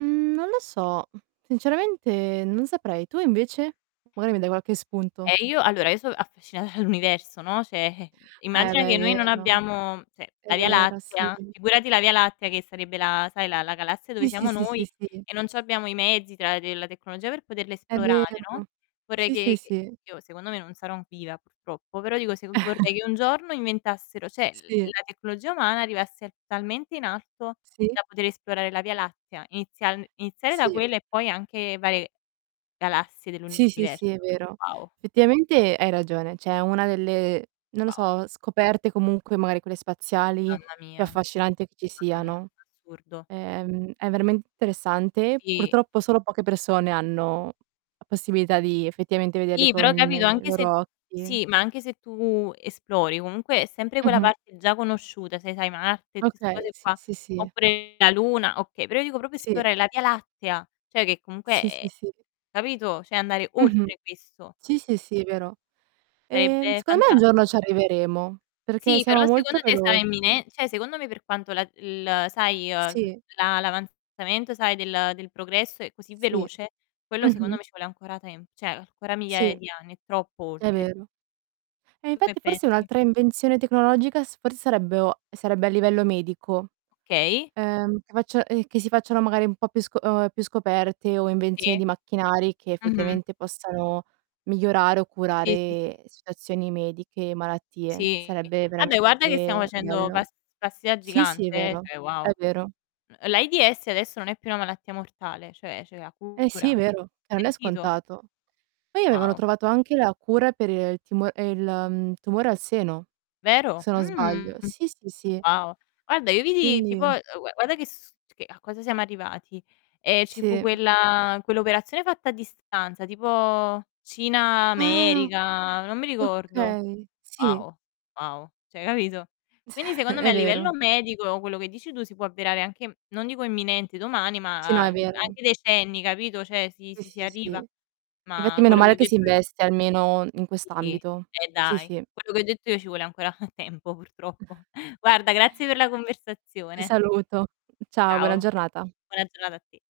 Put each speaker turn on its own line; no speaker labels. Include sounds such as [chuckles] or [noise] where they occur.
Mhmm, non lo so. Sinceramente non saprei. Tu, invece? Magari mi dai qualche spunto.
Ehm, io allora, io sò affascinata dall'universo, no, cioè, eh
Eh,
immagina
beh, è
che noi non
vero.
abbiamo cioè,
È
la Via
vero, sì.
Lattea figurati la Via Lattea che sarebbe la sai, la la galassia dove
Sì, sì,
siamo
sì, sì,
noi
sì.
e non c'abbiamo i mezzi, tra de la tecnologia per poterla
È
esplorare,
vero.
no, vorrei
Sì, sì,
che che
sì.
io secondo me, non sarò viva, purtroppo, però dico se vorrei
[chuckles]
che un giorno inventassero cioè,
Sì.
la tecnologia umana arrivasse talmente in alto,
Sì.
da poter esplorare la Via Lattea, inizial iniziare da
Sì.
quella e poi anche varie galassie dell'
Sì, sì,
universo.
sì, è vero.
Wow.
Effettivamente hai ragione, cioè è una delle, non lo
Wow.
so, scoperte comunque, magari quelle spaziali,
Mamma
più
mia.
affascinante che ci
Mamma mia,
siano.
assurdo.
Ehm, è veramente interessante.
Sì.
Purtroppo, solo poche persone hanno la possibilità di effettivamente vederli
Sì,
con
però, capito,
i
anche se
loro occhi.
sì, ma anche se tu esplori, comunque è sempre quella
Mh-mh.
parte parte già conosciuta, sai sai, Marte, tutte 'ste
Okay,
cose
sì,
qua,
sì, sì.
oppure la luna, okay, però io dico proprio
Sì.
esplorare la Via Lattea, cioè che comunque
Sì, sì,
è
sì.
capito, cioè, andare
Mh-mh.
oltre questo.
Sì, sì, sì, vero. Ehm,
Sarebbe
secondo me un
fanta
giorno ci arriveremo, perché
Sì, però
siamo molto
secondo te sarà
veloci.
imminе cioè, secondo me, per quanto la il, sai, uhm, tu
Sì.
la l' avanzamento, sai, del del progresso è così
Sì,
veloce, quello secondo
mh-mh.
me ci vuole ancora tem cioè, ancora
Sì,
migliaia di anni, è troppo
è
oltre.
vero. E
Tu che
infatti, forse
pensi?
un'altra invenzione tecnologica s forse sarebbe o sarebbe a livello medico.
Okay.
Ehm, che faccia ehm, che si facciano magari un po' più sco o ehm, più scoperte o
Sì.
invenzioni di macchinari, che
Mh-mh.
effettivamente possano migliorare o
Sì, sì, sì.
curare situazioni mediche, malattie.
Sì.
Sarebbe
Vabbè, guarda che siamo
veramente
facendo
bello.
pas passi da
Sì, sì,
gigante, eh,
vero.
cioè
È
wow.
vero.
N ehm, l'AIDS adesso non è più una malattia mortale, cioè c'è la
Eh, sì,
cura.
vero, che non è
Sentito?
scontato. Poi avevano
Wow.
trovato anche la cura per, ehm, il timo ehm, il, ehm, tumore al seno,
Vero?
se non
Mhmm,
sbaglio. Sì, sì, sì.
wow. Guarda, io vidi tipo,
Quindi
ehm, u e guarda che s che a cosa siamo arrivati. Ehm, ci fu
Sì, mh.
quella quell'operazione fatta a distanza, tipo Cina,
Ah!
America, non mi ricordo.
Okay, sì.
Wow, wow, cioè capito? Quindi,
[chuckles]
secondo
È
me a livello
vero.
medico quello che dici tu si può avverare anche non dico imminente, domani,
Sì no,
ma
è vero.
anche decenni, capito, cioè si
Sì,
si si
sì,
arriva.
sì. Infatti,
Ma
meno
quello che
male
ho
che si
detto io
investe almeno in
sì,
quest'ambito.
e
Sì,
dai!
sì.
Quello che ho detto io ci vuole ancora [chuckles] tempo, purtroppo. Guarda, grazie per la
Ti
conversazione.
saluto. Ciao, buona
Ciao,
giornata.
buona giornata a te.